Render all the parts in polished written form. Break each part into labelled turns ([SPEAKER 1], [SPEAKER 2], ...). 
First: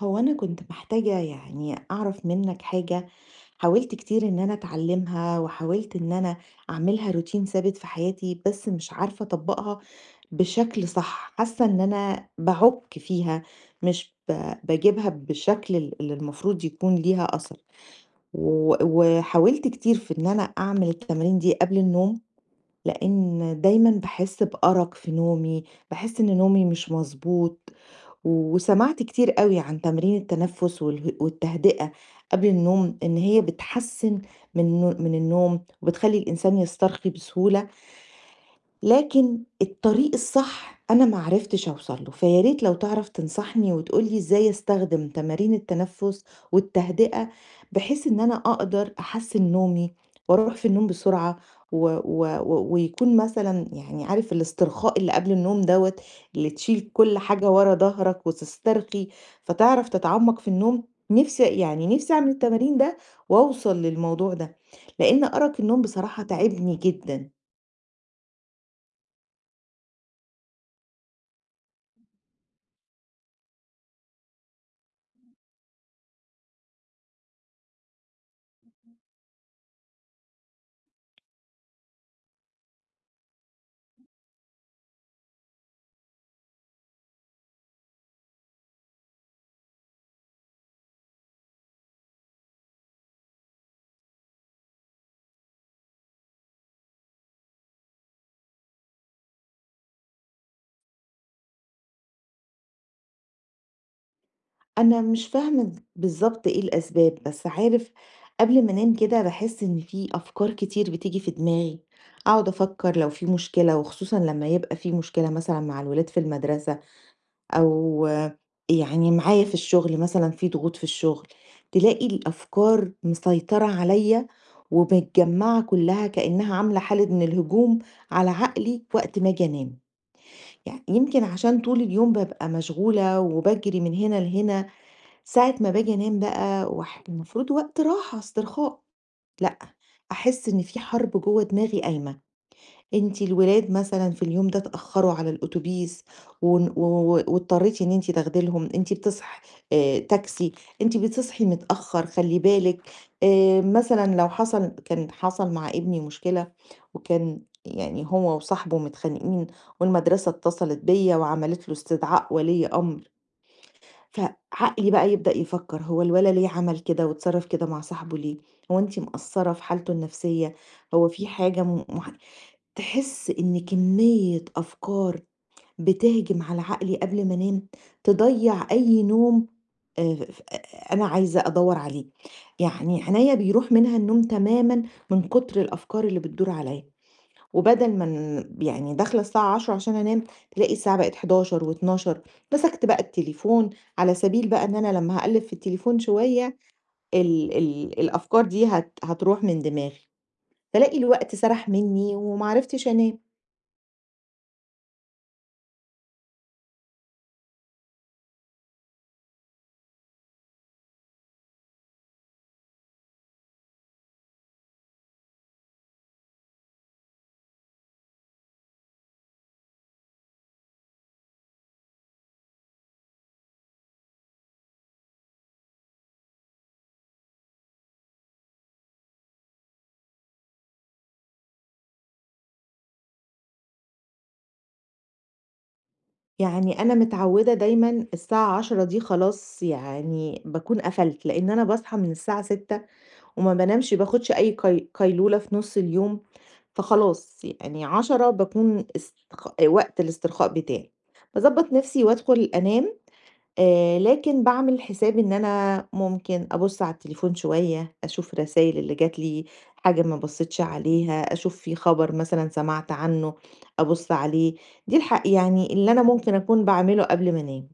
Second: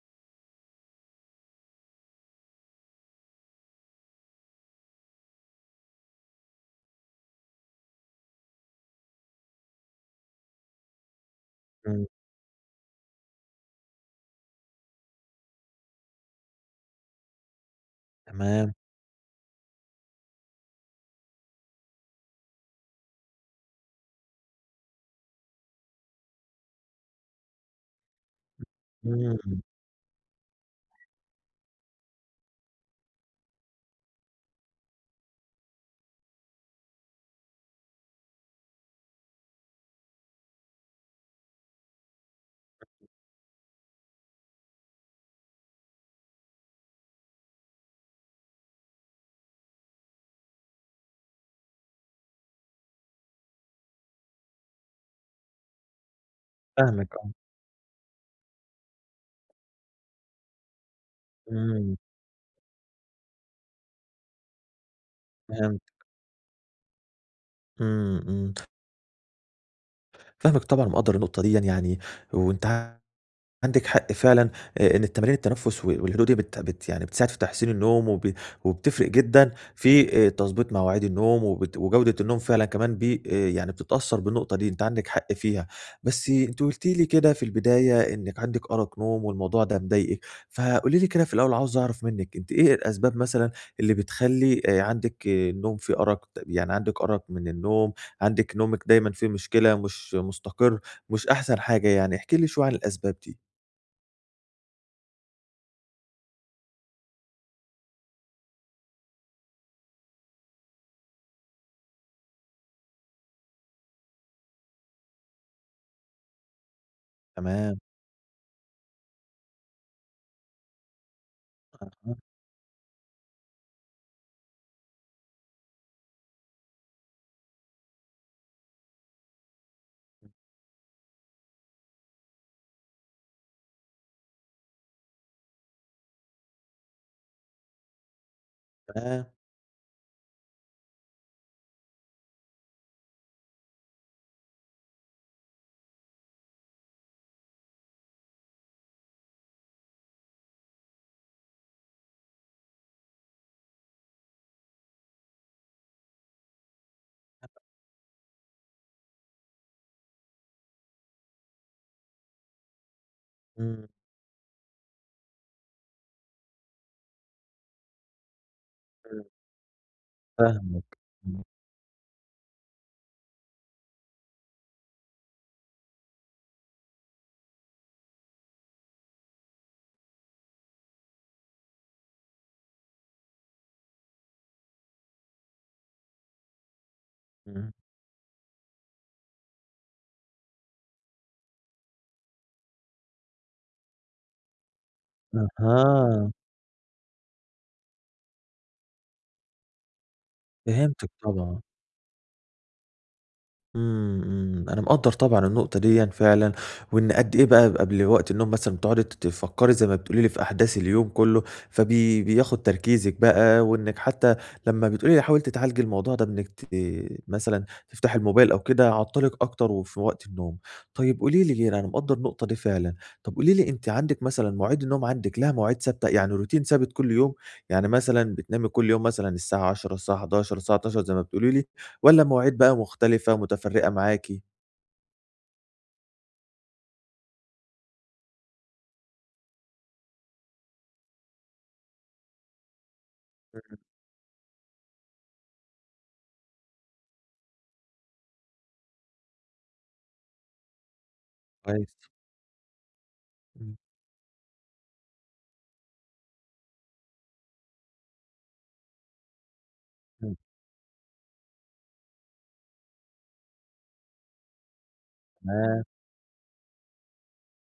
[SPEAKER 1] هو أنا كنت محتاجة يعني أعرف منك حاجة. حاولت كتير إن أنا أتعلمها وحاولت إن أنا أعملها روتين ثابت في حياتي، بس مش عارفة أطبقها بشكل صح. حاسة إن
[SPEAKER 2] إمم،
[SPEAKER 1] أنا بعك فيها، مش ب- بجيبها بالشكل اللي المفروض يكون ليها أثر.
[SPEAKER 2] تمام،
[SPEAKER 1] وحاولت كتير في إن أنا أعمل التمارين دي قبل النوم، لأن دايما بحس بأرق في نومي. بحس إن نومي مش مظبوط، وسمعت كتير قوي
[SPEAKER 2] إمم،
[SPEAKER 1] عن تمرين التنفس والتهدئة قبل النوم، إن هي بتحسن من النوم وبتخلي الإنسان يسترخي بسهولة. لكن الطريق الصح أنا ما عرفتش أوصل له، فيا ريت لو تعرف تنصحني وتقول لي إزاي أستخدم تمارين التنفس والتهدئة، بحيث إن أنا أقدر أحسّن نومي وأروح في النوم بسرعة. و و و ويكون مثلًا يعني عارف الاسترخاء اللي قبل النوم دوّة، اللي تشيل
[SPEAKER 2] فاهمِك
[SPEAKER 1] كل
[SPEAKER 2] آه،
[SPEAKER 1] حاجة ورا ضهرك وتسترخي، فتعرف تتعمق في النوم. نفسي يعني
[SPEAKER 2] إمم،
[SPEAKER 1] نفسي أعمل التمارين ده، وأوصل للموضوع ده، لإن أرق
[SPEAKER 2] فهمت،
[SPEAKER 1] النوم بصراحة تاعبني جدًا.
[SPEAKER 2] إمم، إمم، فاهمِك طبعًا ومقدّر النقطة ديًا يعني وأنتِ عندِك حق فعلًا، إن التمارين التنفس و والهدوء دي بت بت يعني بتساعد في تحسين النوم وبتفرق جدًا في تضبيط مواعيد النوم وجودة النوم فعلًا كمان بي يعني بتتأثر بالنقطة دي، أنتِ عندِك حق فيها. بس أنتِ قلتِ لي كده في البداية إنِك عندِك أرق نوم والموضوع ده مضايقِك، فقولي لي كده في الأول عاوز أعرف منِك أنتِ إيه الأسباب مثلًا اللي بتخلّي عندِك النوم فيه أرق، يعني عندِك أرق من النوم، عندِك نومِك دايمًا فيه مشكلة، مش مستقر، مش أحسن حاجة يعني، احكي لي شوية عن الأسباب دي.
[SPEAKER 1] أنا مش فاهمة بالضبط إيه الأسباب، بس عارف، قبل ما أنام كده باحس إن في أفكار كتير بتيجي في دماغي. أقعد أفكر لو في مشكلة، وخصوصًا لما يبقى في مشكلة مثلًا مع الولاد في المدرسة،
[SPEAKER 2] تمام،
[SPEAKER 1] أو يعني معايا في الشغل مثلًا في ضغوط في الشغل، تلاقي
[SPEAKER 2] آه،
[SPEAKER 1] الأفكار مسيطرة عليَّ ومتجمعة كلها كأنها عاملة حالة من الهجوم على عقلي وقت ما آجي أنام. يعني يمكن عشان طول اليوم بابقى مشغولة وباجري من هنا لهنا، ساعة ما باجي أنام بقى وح المفروض وقت راحة استرخاء،
[SPEAKER 2] تمام،
[SPEAKER 1] لأ، أحس إن في حرب جوّه دماغي قايمة. أنتِ الولاد مثلًا في اليوم ده اتأخروا على الأوتوبيس، ون و و واضطريتِ إن أنتِ تاخدي لهم، أنتِ بتصحي، تاكسي. أنتِ بتصحي متأخر، خلّي بالِك، مثلًا لو حصل، كان حصل مع ابني مشكلة، وكان يعني هو وصاحبه متخانقين، والمدرسة اتصلت بيّا وعملت له استدعاء ولي أمر.
[SPEAKER 2] إمم،
[SPEAKER 1] فعقلي بقى يبدأ يفكر، هو الولد ليه عمل كده واتصرف كده مع صاحبه ليه؟ هو أنتِ
[SPEAKER 2] إمم،
[SPEAKER 1] مقصرة في حالته النفسية؟
[SPEAKER 2] فاهمِك،
[SPEAKER 1] هو في
[SPEAKER 2] إمم،
[SPEAKER 1] حاجة م مح تحس إن كمية أفكار بتهجم على عقلي قبل ما أنام، تضيّع أي نوم. ف آه، أنا عايزة أدوّر عليه، يعني عينيّا بيروح منها النوم تمامًا من كتر الأفكار اللي بتدور عليّا.
[SPEAKER 2] إمم،
[SPEAKER 1] وبدل ما يعني داخلة الساعة 22:00 عشان أنام، تلاقي الساعة بقت 11:00 و12:00. مسكت بقى التليفون على سبيل بقى إن أنا لمّا هاقلِّب في التليفون
[SPEAKER 2] أها،
[SPEAKER 1] شوية ال ال الأفكار دي هتروح من دماغي، فالاقي
[SPEAKER 2] فهمتِك
[SPEAKER 1] الوقت
[SPEAKER 2] طبعًا.
[SPEAKER 1] سَرَح منّي وما عرفتش أنام.
[SPEAKER 2] إمم، إمم، أنا مقدّر طبعًا النقطة ديًا فعلًا، وإن قد إيه بقى قبل وقت النوم مثلًا بتقعدي تفكّري زي ما بتقولي لي في أحداث اليوم كلّه، بياخد تركيزِك بقى، وإنِّك حتى لمّا بتقولي لي حاولتِ تعالجي الموضوع ده بإنِّك مثلًا تفتحي الموبايل أو كده عطّلِك أكتر وفي وقت النوم. طيب قولي لي أنا مقدّر النقطة دي فعلًا، طب قولي لي أنتِ عندِك مثلًا مواعيد النوم عندِك لها مواعيد ثابتة، يعني روتين ثابت كل يوم؟ يعني مثلًا بتنامي كل يوم مثلًا الساعة 22:00، الساعة 23:00، الساعة 00:00 زي ما بتقولي لي والّا مواعيد بقى مختلفة متفرقة معاكِ؟
[SPEAKER 1] يعني أنا متعوّدة دايمًا الساعة 22:00 دي خلاص يعني باكون قفلت، لإن أنا باصحى من الساعة 6:00 وما بانامش باخدش أي قيلولة في نُص اليوم، فخلاص يعني 10 باكون وقت الاسترخاء بتاعي. باضبّط
[SPEAKER 2] كويس،
[SPEAKER 1] نفسي وأدخل أنام.
[SPEAKER 2] إمم،
[SPEAKER 1] لكن باعمل حساب إن أنا ممكن أبُص على التليفون شوية، أشوف الرسايل اللي جات لي، حاجة ما
[SPEAKER 2] إمم،
[SPEAKER 1] بصيتش عليها، أشوف في خبر مثلًا سمعت عنه أبُص عليه. دي يعني
[SPEAKER 2] تمام.
[SPEAKER 1] اللي أنا ممكن أكون باعمله قبل ما أنام.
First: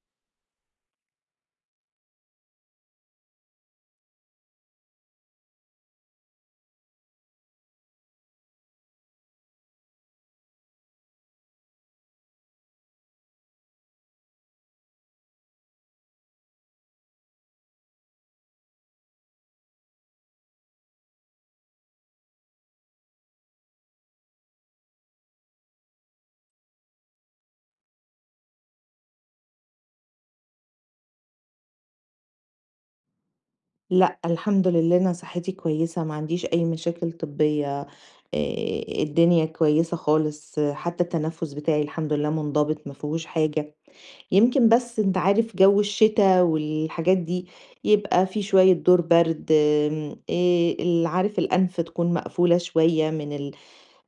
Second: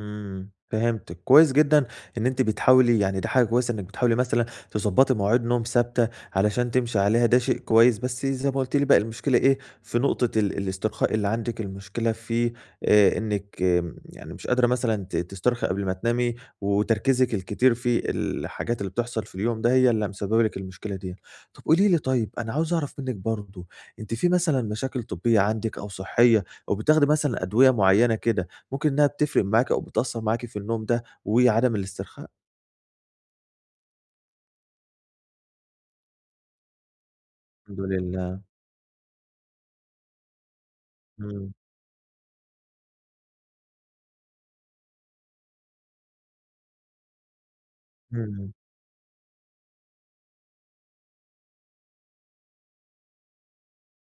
[SPEAKER 2] إمم، فهمتِك، كويس جدًا إن أنتِ بتحاولي يعني ده حاجة كويسة إنِّك بتحاولي مثلًا تضبّطي مواعيد نوم ثابتة علشان تمشي عليها، ده شيء كويس، بس زي ما قُلتِ لي بقى المشكلة إيه، في نقطة الاسترخاء اللي عندِك، المشكلة في إنِّك يعني مش قادرة مثلًا تسترخي قبل ما تنامي، وتركيزِك الكتير في الحاجات اللي بتحصل في اليوم ده هي اللي مسببة لِك المشكلة ديّة. طَب قولي لي طيب، أنا عاوز أعرف منِّك برضه، أنتِ في مثلًا مشاكل طبية عندِك أو صحية، أو بتاخدي مثلًا أدوية معيّنة كده ممكن إنها بتفرق معاكِ أو بتأثّر معاكِ في النوم ده وعدم الاسترخاء؟
[SPEAKER 1] لأ، الحمد لله أنا صحتي كويسة، ما عنديش أي مشاكل
[SPEAKER 2] الحمد
[SPEAKER 1] طبية.
[SPEAKER 2] لله.
[SPEAKER 1] الدنيا كويسة خالص، آه، حتى
[SPEAKER 2] إمم،
[SPEAKER 1] التنفس بتاعي الحمد لله منضبط ما فيهوش حاجة. يمكن بس أنت عارف جو الشتا والحاجات دي، يبقى في
[SPEAKER 2] إمم،
[SPEAKER 1] شوية دور برد، آمم، ال عارف الأنف تكون مقفولة شوية من ال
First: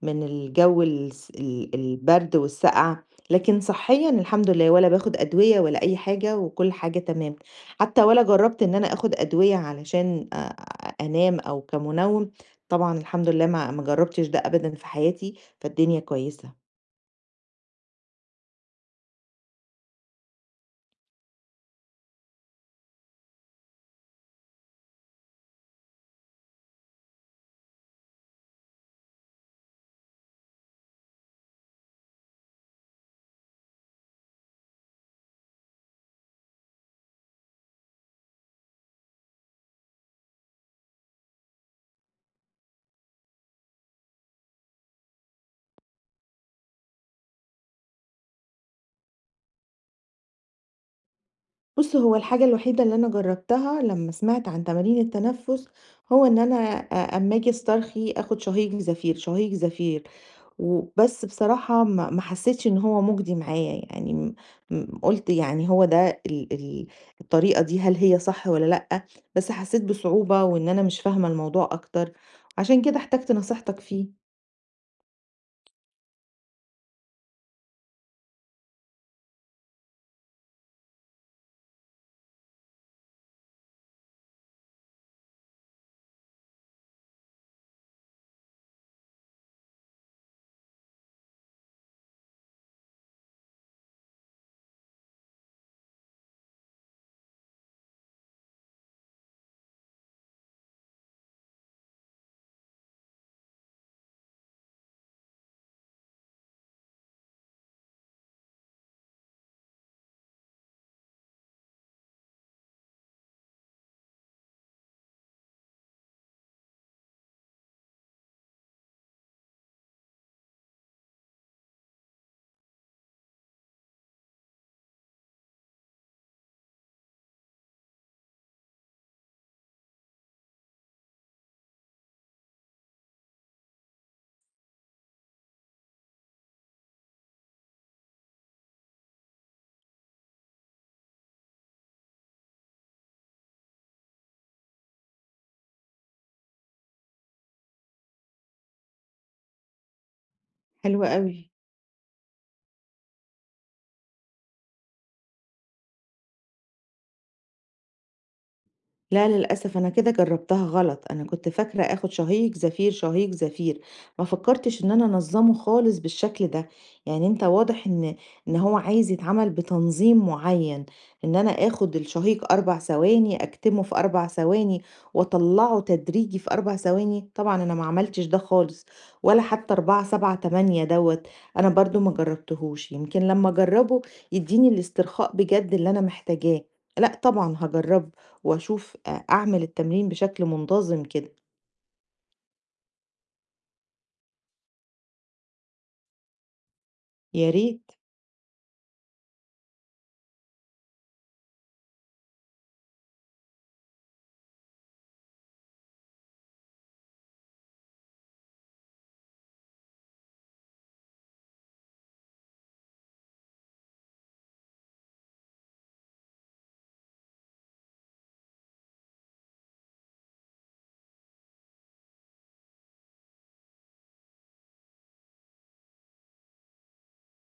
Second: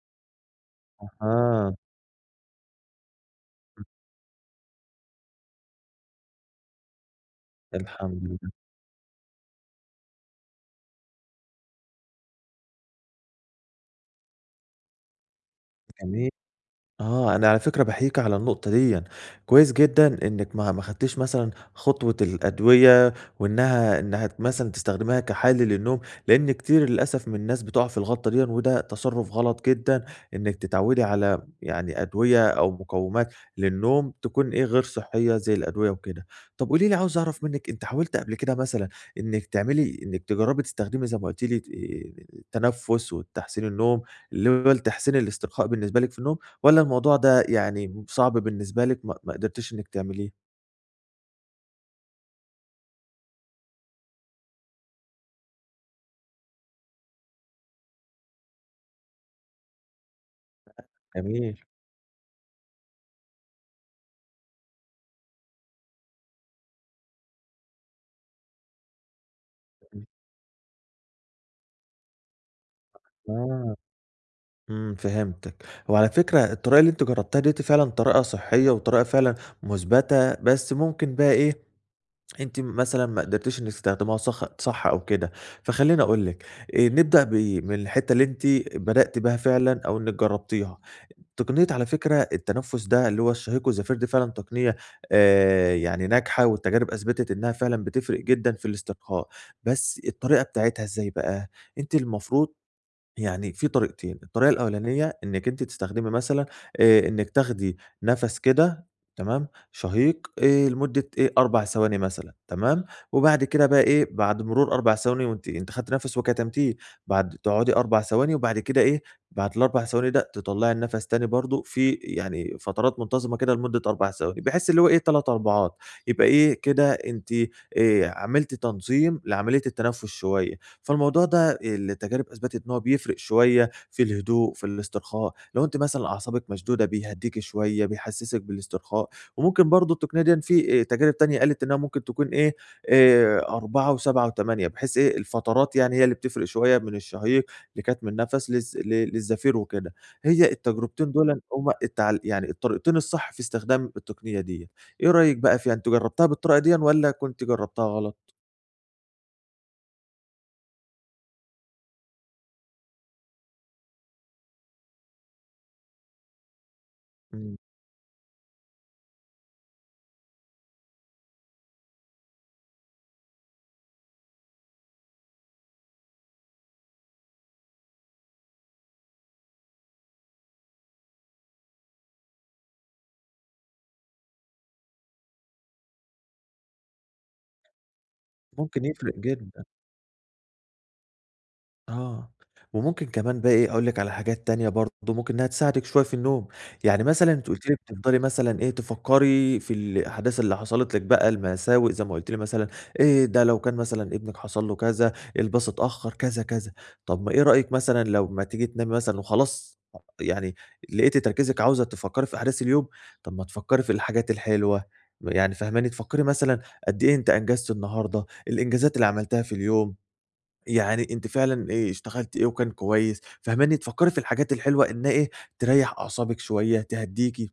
[SPEAKER 1] من الجو الس
[SPEAKER 2] أها،
[SPEAKER 1] ال البرد والسقعة. لكن صحيًا الحمد لله ولا باخد أدوية ولا أي حاجة وكل حاجة تمام. حتى
[SPEAKER 2] الحمد
[SPEAKER 1] ولا
[SPEAKER 2] لله،
[SPEAKER 1] جرّبت إن أنا آخد أدوية علشان أنام أو كمنوِّم. طبعًا الحمد لله ما ما جرّبتش ده أبدًا في حياتي، فالدنيا
[SPEAKER 2] جميل.
[SPEAKER 1] كويسة.
[SPEAKER 2] آه، أنا على فكرة باحييكِ على النقطة ديًا، كويس جدًا إنِّك ما خدتيش مثلًا خطوة الأدوية وإنها مثلًا تستخدميها كحل للنوم، لإن كتير للأسف من الناس بتقع في الغلطة ديًا، وده تصرُّف غلط جدًا إنِّك تتعوّدي على يعني أدوية أو مقوّمات للنوم تكون إيه، غير صحّية زي الأدوية وكده. طَب قولي لي عاوز أعرف منِّك أنتِ حاولتِ قبل كده مثلًا إنِّك تعملي إنِّك تجرّبي تستخدمي زي ما قُلتِ لي التنفُّس وتحسين النوم اللي هو التحسين الاسترخاء بالنسبة لِك في النوم؟ والّا الموضوع ده يعني صعب بالنسبة لِك ما قدرتيش إنِّك تعمليه؟
[SPEAKER 1] بُص، هو الحاجة الوحيدة اللي أنا جرّبتها لمّا سمعت عن تمارين التنفس، هو إن أنا أمّا آجي أسترخي آخد شهيق زفير، شهيق زفير، وبس
[SPEAKER 2] جميل،
[SPEAKER 1] بصراحة ما ما حسيتش إن هو مُجدي معايا، يعني م م قُلت يعني هو ده ال ال الطريقة دي هل هي صح والّا لأ. بس حسيت
[SPEAKER 2] إمم،
[SPEAKER 1] بصعوبة وإن أنا مش فاهمة الموضوع أكتر، عشان كده احتجت
[SPEAKER 2] آه،
[SPEAKER 1] نصيحتك فيه.
[SPEAKER 2] إمم، فهمتِك. وعلى فكرة الطريقة اللي أنتِ جرّبتيها ديّة فعلًا طريقة صحّية وطريقة فعلًا مُثبتة، بس ممكن بقى إيه، أنتِ مثلًا ما قدرتيش إنِّك تستخدميها صح أو كده، فخلّيني أقول لِك نبدأ من الحتّة اللي أنتِ بدأتِ بها فعلًا أو إنِّك جرّبتيها. تقنية على فكرة التنفُّس ده اللي هو الشهيق والزفير دي فعلًا تقنية يعني ناجحة والتجارب أثبتت إنّها فعلًا بتفرق جدًا في الاسترخاء، بس الطريقة بتاعتها إزاي بقى؟ أنتِ المفروض يعني في طريقتين، الطريقة الأولانية إنِّك أنتِ تستخدمي مثلًا إنِّك تاخدي نَفَس كده تمام، شهيق لمدة إيه، 4 ثواني مثلًا تمام، وبعد كده بقى إيه، بعد مرور 4 ثواني وأنتِ خدتِ نَفَس وكتمتيه، بعد تقعدي 4 ثواني وبعد كده إيه، بعد ال4 ثواني ده تطلّعي النَفَس تاني برضه في يعني فترات منتظمة كده لمدة 4 ثواني، بحيث اللي هو إيه، 3 أربعات، يبقى إيه كده أنتِ عملتِ تنظيم لعملية التنفُس شوية. فالموضوع ده التجارب أثبتت إن هو بيفرق شوية في الهدوء، في الاسترخاء، لو أنتِ مثلًا أعصابِك مشدودة بيهدّيكِ شوية، بيحسّسِك بالاسترخاء، وممكن برضه التقنية ديًا في تجارب تانية قالت إنها ممكن تكون إيه، 4 و7 و8 بحيث إيه، الفترات يعني هي اللي بتفرق شوية من الشهيق لكتم النَفَس للزفير وكده. هي
[SPEAKER 1] حلو
[SPEAKER 2] التجربتين
[SPEAKER 1] أوي.
[SPEAKER 2] دولًا هُم يعني الطريقتين الصح في استخدام التقنية ديّة. إيه رأيِك بقى فيها، أنتِ جرّبتها بالطريقة ديًا والّا كنتِ جرّبتها غلط؟
[SPEAKER 1] لا للأسف أنا كده جربتها غلط، أنا كنت فاكرة آخد شهيق زفير شهيق زفير، ما فكرتش إن أنا أنظمه خالص بالشكل ده. يعني أنت
[SPEAKER 2] إمم،
[SPEAKER 1] واضح إن هو عايز يتعمل بتنظيم معين، إن أنا آخد الشهيق 4 ثواني، أكتمه في 4 ثواني، وأطلعه تدريجي في 4 ثواني. طبعا أنا ما عملتش ده خالص، ولا حتى 4 7 8 دوت، أنا برضو ما جربتهوش. يمكن لما أجربه يديني الاسترخاء بجد اللي أنا محتاجاه. لا طبعا هجربه
[SPEAKER 2] ممكن
[SPEAKER 1] وأشوف،
[SPEAKER 2] يفرق
[SPEAKER 1] أعمل
[SPEAKER 2] جدًا.
[SPEAKER 1] التمرين بشكل منتظم كده.
[SPEAKER 2] آه، وممكن كمان بقى إيه، أقول لِك على حاجات تانية برضه ممكن إنها تساعدِك شوية في النوم، يعني مثلًا أنتِ
[SPEAKER 1] يا
[SPEAKER 2] قُلتِ لي
[SPEAKER 1] ريت،
[SPEAKER 2] بتفضلي مثلًا إيه، تفكّري في الأحداث اللي حصلت لِك بقى، المساوئ زي ما قُلتِ لي مثلًا إيه ده لو كان مثلًا ابنِك حصل له كذا، الباص اتأخّر كذا، كذا، طب ما إيه رأيِك مثلًا لو ما تيجي تنامي مثلًا وخلاص يعني لقيتِ تركيزِك عاوزة تفكّري في أحداث اليوم، طب ما تفكّري في الحاجات الحلوة، يعني فاهماني، تفكّري مثلًا قد إيه أنتِ أنجزتِ النهارده، الإنجازات اللي عملتيها في اليوم، يعني أنتِ فعلًا اشتغلتِ إيه وكان كويس، فاهماني؟ تفكّري في الحاجات الحلوة إنها إيه، تريّح أعصابِك شوية، تهدّيكِ.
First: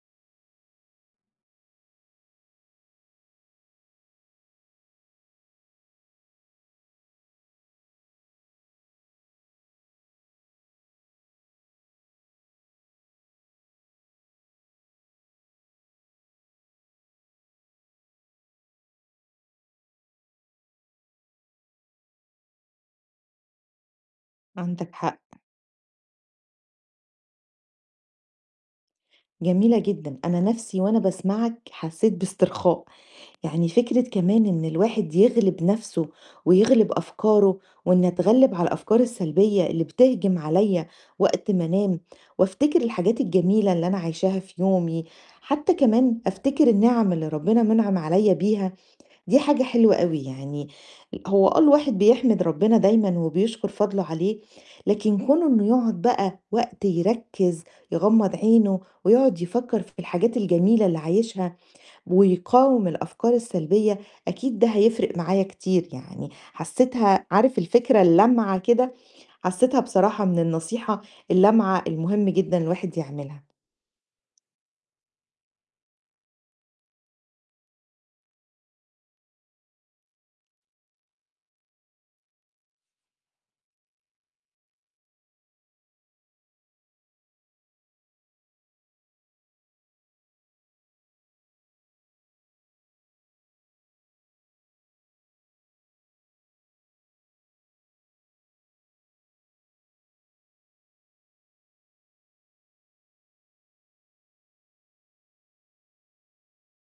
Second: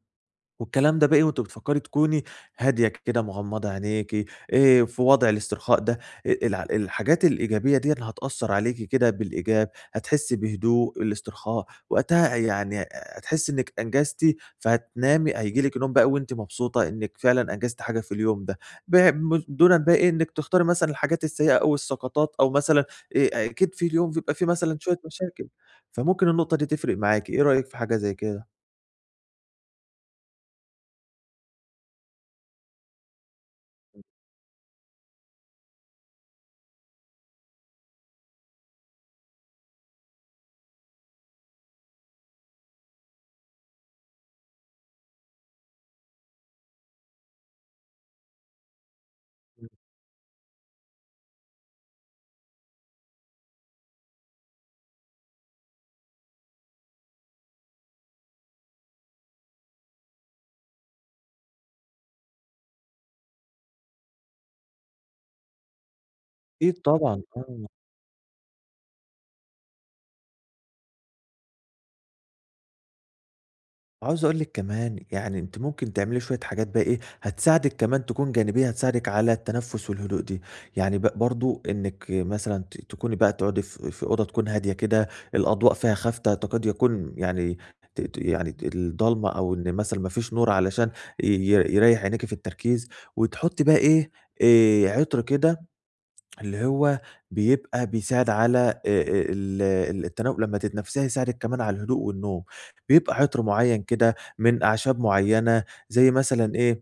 [SPEAKER 2] والكلام ده باقي وأنتِ بتفكّري تكوني هادية كده، مغمّضة عينيكِ، في وضع الاسترخاء ده، الع الحاجات الإيجابية ديًّا هتأثّر عليكِ كده بالإيجاب، هتحسّي بهدوء، الاسترخاء، وقتها يعني هتحسّي إنِّك أنجزتِ، فهتنامي هييجي لِك نوم بقى وأنتِ مبسوطة إنِّك فعلًا أنجزتِ حاجة في اليوم ده، ب م دونًا بقى إيه، إنِّك تختاري مثلًا الحاجات السيئة أو السقطات أو مثلًا أكيد في اليوم بيبقى في مثلًا
[SPEAKER 1] عندك
[SPEAKER 2] شوية
[SPEAKER 1] حق،
[SPEAKER 2] مشاكل، فممكن النقطة دي تفرق معاكِ، إيه رأيِك في حاجة زي كده؟
[SPEAKER 1] جميلة جدًا. أنا نَفْسي وأنا باسمعك حسيت باسترخاء. يعني فكرة كمان إن الواحد يغلب نَفْسه ويغلب أفكاره، وإني أتغلب على الأفكار السلبية اللي بتهجم عليّا وقت ما أنام، وأفتكر الحاجات الجميلة اللي أنا عايشاها في يومي، حتى كمان أفتكر النِعَم اللي ربنا مِنعِم عليّا بيها. دي حاجة
[SPEAKER 2] إمم.
[SPEAKER 1] حلوة أوي يعني. هو آه الواحد بيحمد ربنا دايمًا وبيشكر فضله عليه، لكن كونه إنه يقعد بقى وقت يركّز، يغمض عينه ويقعد يفكر في الحاجات الجميلة اللي عايشها ويقاوم الأفكار السلبية، أكيد ده هيفرق معايا كتير. يعني
[SPEAKER 2] أكيد طبعًا،
[SPEAKER 1] حسيتها عارف
[SPEAKER 2] آه.
[SPEAKER 1] الفكرة اللامعة كده، حسيتها بصراحة من النصيحة اللامعة المهم جدًا الواحد يعملها.
[SPEAKER 2] عاوز أقول لِك كمان يعني أنتِ ممكن تعملي شوية حاجات بقى إيه، هتساعدِك كمان تكون جانبية، هتساعدِك على التنفس والهدوء دي، يعني برضه إنِّك مثلًا تكوني بقى تقعدي في أوضة تكون هادية كده، الأضواء فيها خافتة تكاد يكون يعني ت ت يعني ت الضلمة أو إن مثلًا ما فيش نور علشان ي ي يريح عينيكِ في التركيز، وتحطي بقى إيه، عطر كده اللي هو بيبقى بيساعد على ال ال التناول لمّا تتنفسيها يساعدِك كمان على الهدوء والنوم، بيبقى عطر معيّن كده من أعشاب معيّنة زي مثلًا إيه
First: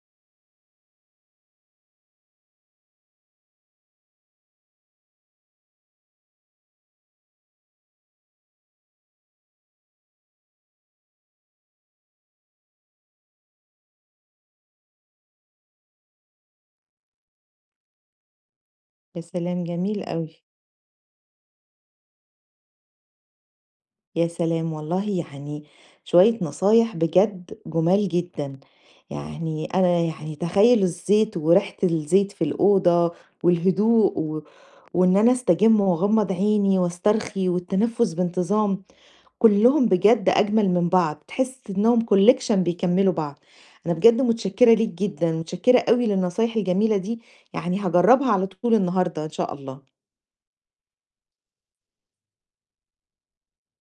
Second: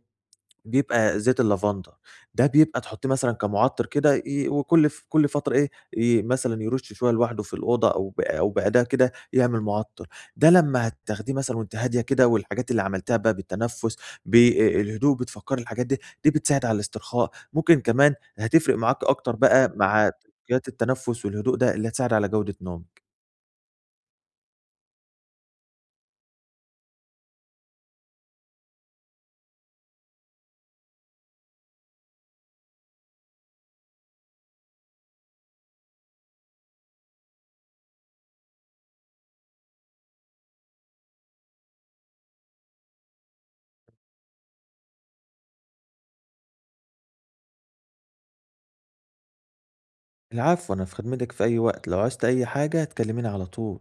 [SPEAKER 2] بيبقى زيت اللافندر، ده بيبقى تحطيه مثلًا كمُعطِّر كده ي وكل ف كل فترة إيه، مثلًا يرُش شوية لوحده في الأوضة أو بأداة كده يعمل مُعطِّر، ده لمّا هتاخديه مثلًا وأنتِ هادية كده والحاجات اللي عملتيها بقى بالتنفُّس، بالهدوء، بتفكّري الحاجات دي، دي بتساعد على الاسترخاء، ممكن كمان هتفرق معاكِ
[SPEAKER 1] يا
[SPEAKER 2] أكتر
[SPEAKER 1] سلام!
[SPEAKER 2] بقى
[SPEAKER 1] جميل
[SPEAKER 2] مع
[SPEAKER 1] أوي.
[SPEAKER 2] تكنيكات التنفُّس والهدوء ده اللي هتساعد على جودة نومِك.
[SPEAKER 1] يا سلام والله، يعني شوية نصايح بجد جمال جدًا. يعني أنا يعني تخيّل الزيت وريحة الزيت في الأوضة والهدوء، و وإن أنا أستجم وأغمض عيني وأسترخي والتنفس بانتظام، كلّهم بجد أجمل من بعض، تحس إنهم collection بيكمّلوا بعض. أنا بجد متشكرة ليك جدًا، متشكرة أوي للنصايح الجميلة دي، يعني هاجرّبها على طول النهارده إن شاء الله.
[SPEAKER 2] العفو، أنا في خدمتِك في أي وقت، لو عوزتِ أي حاجة كلّميني على طول.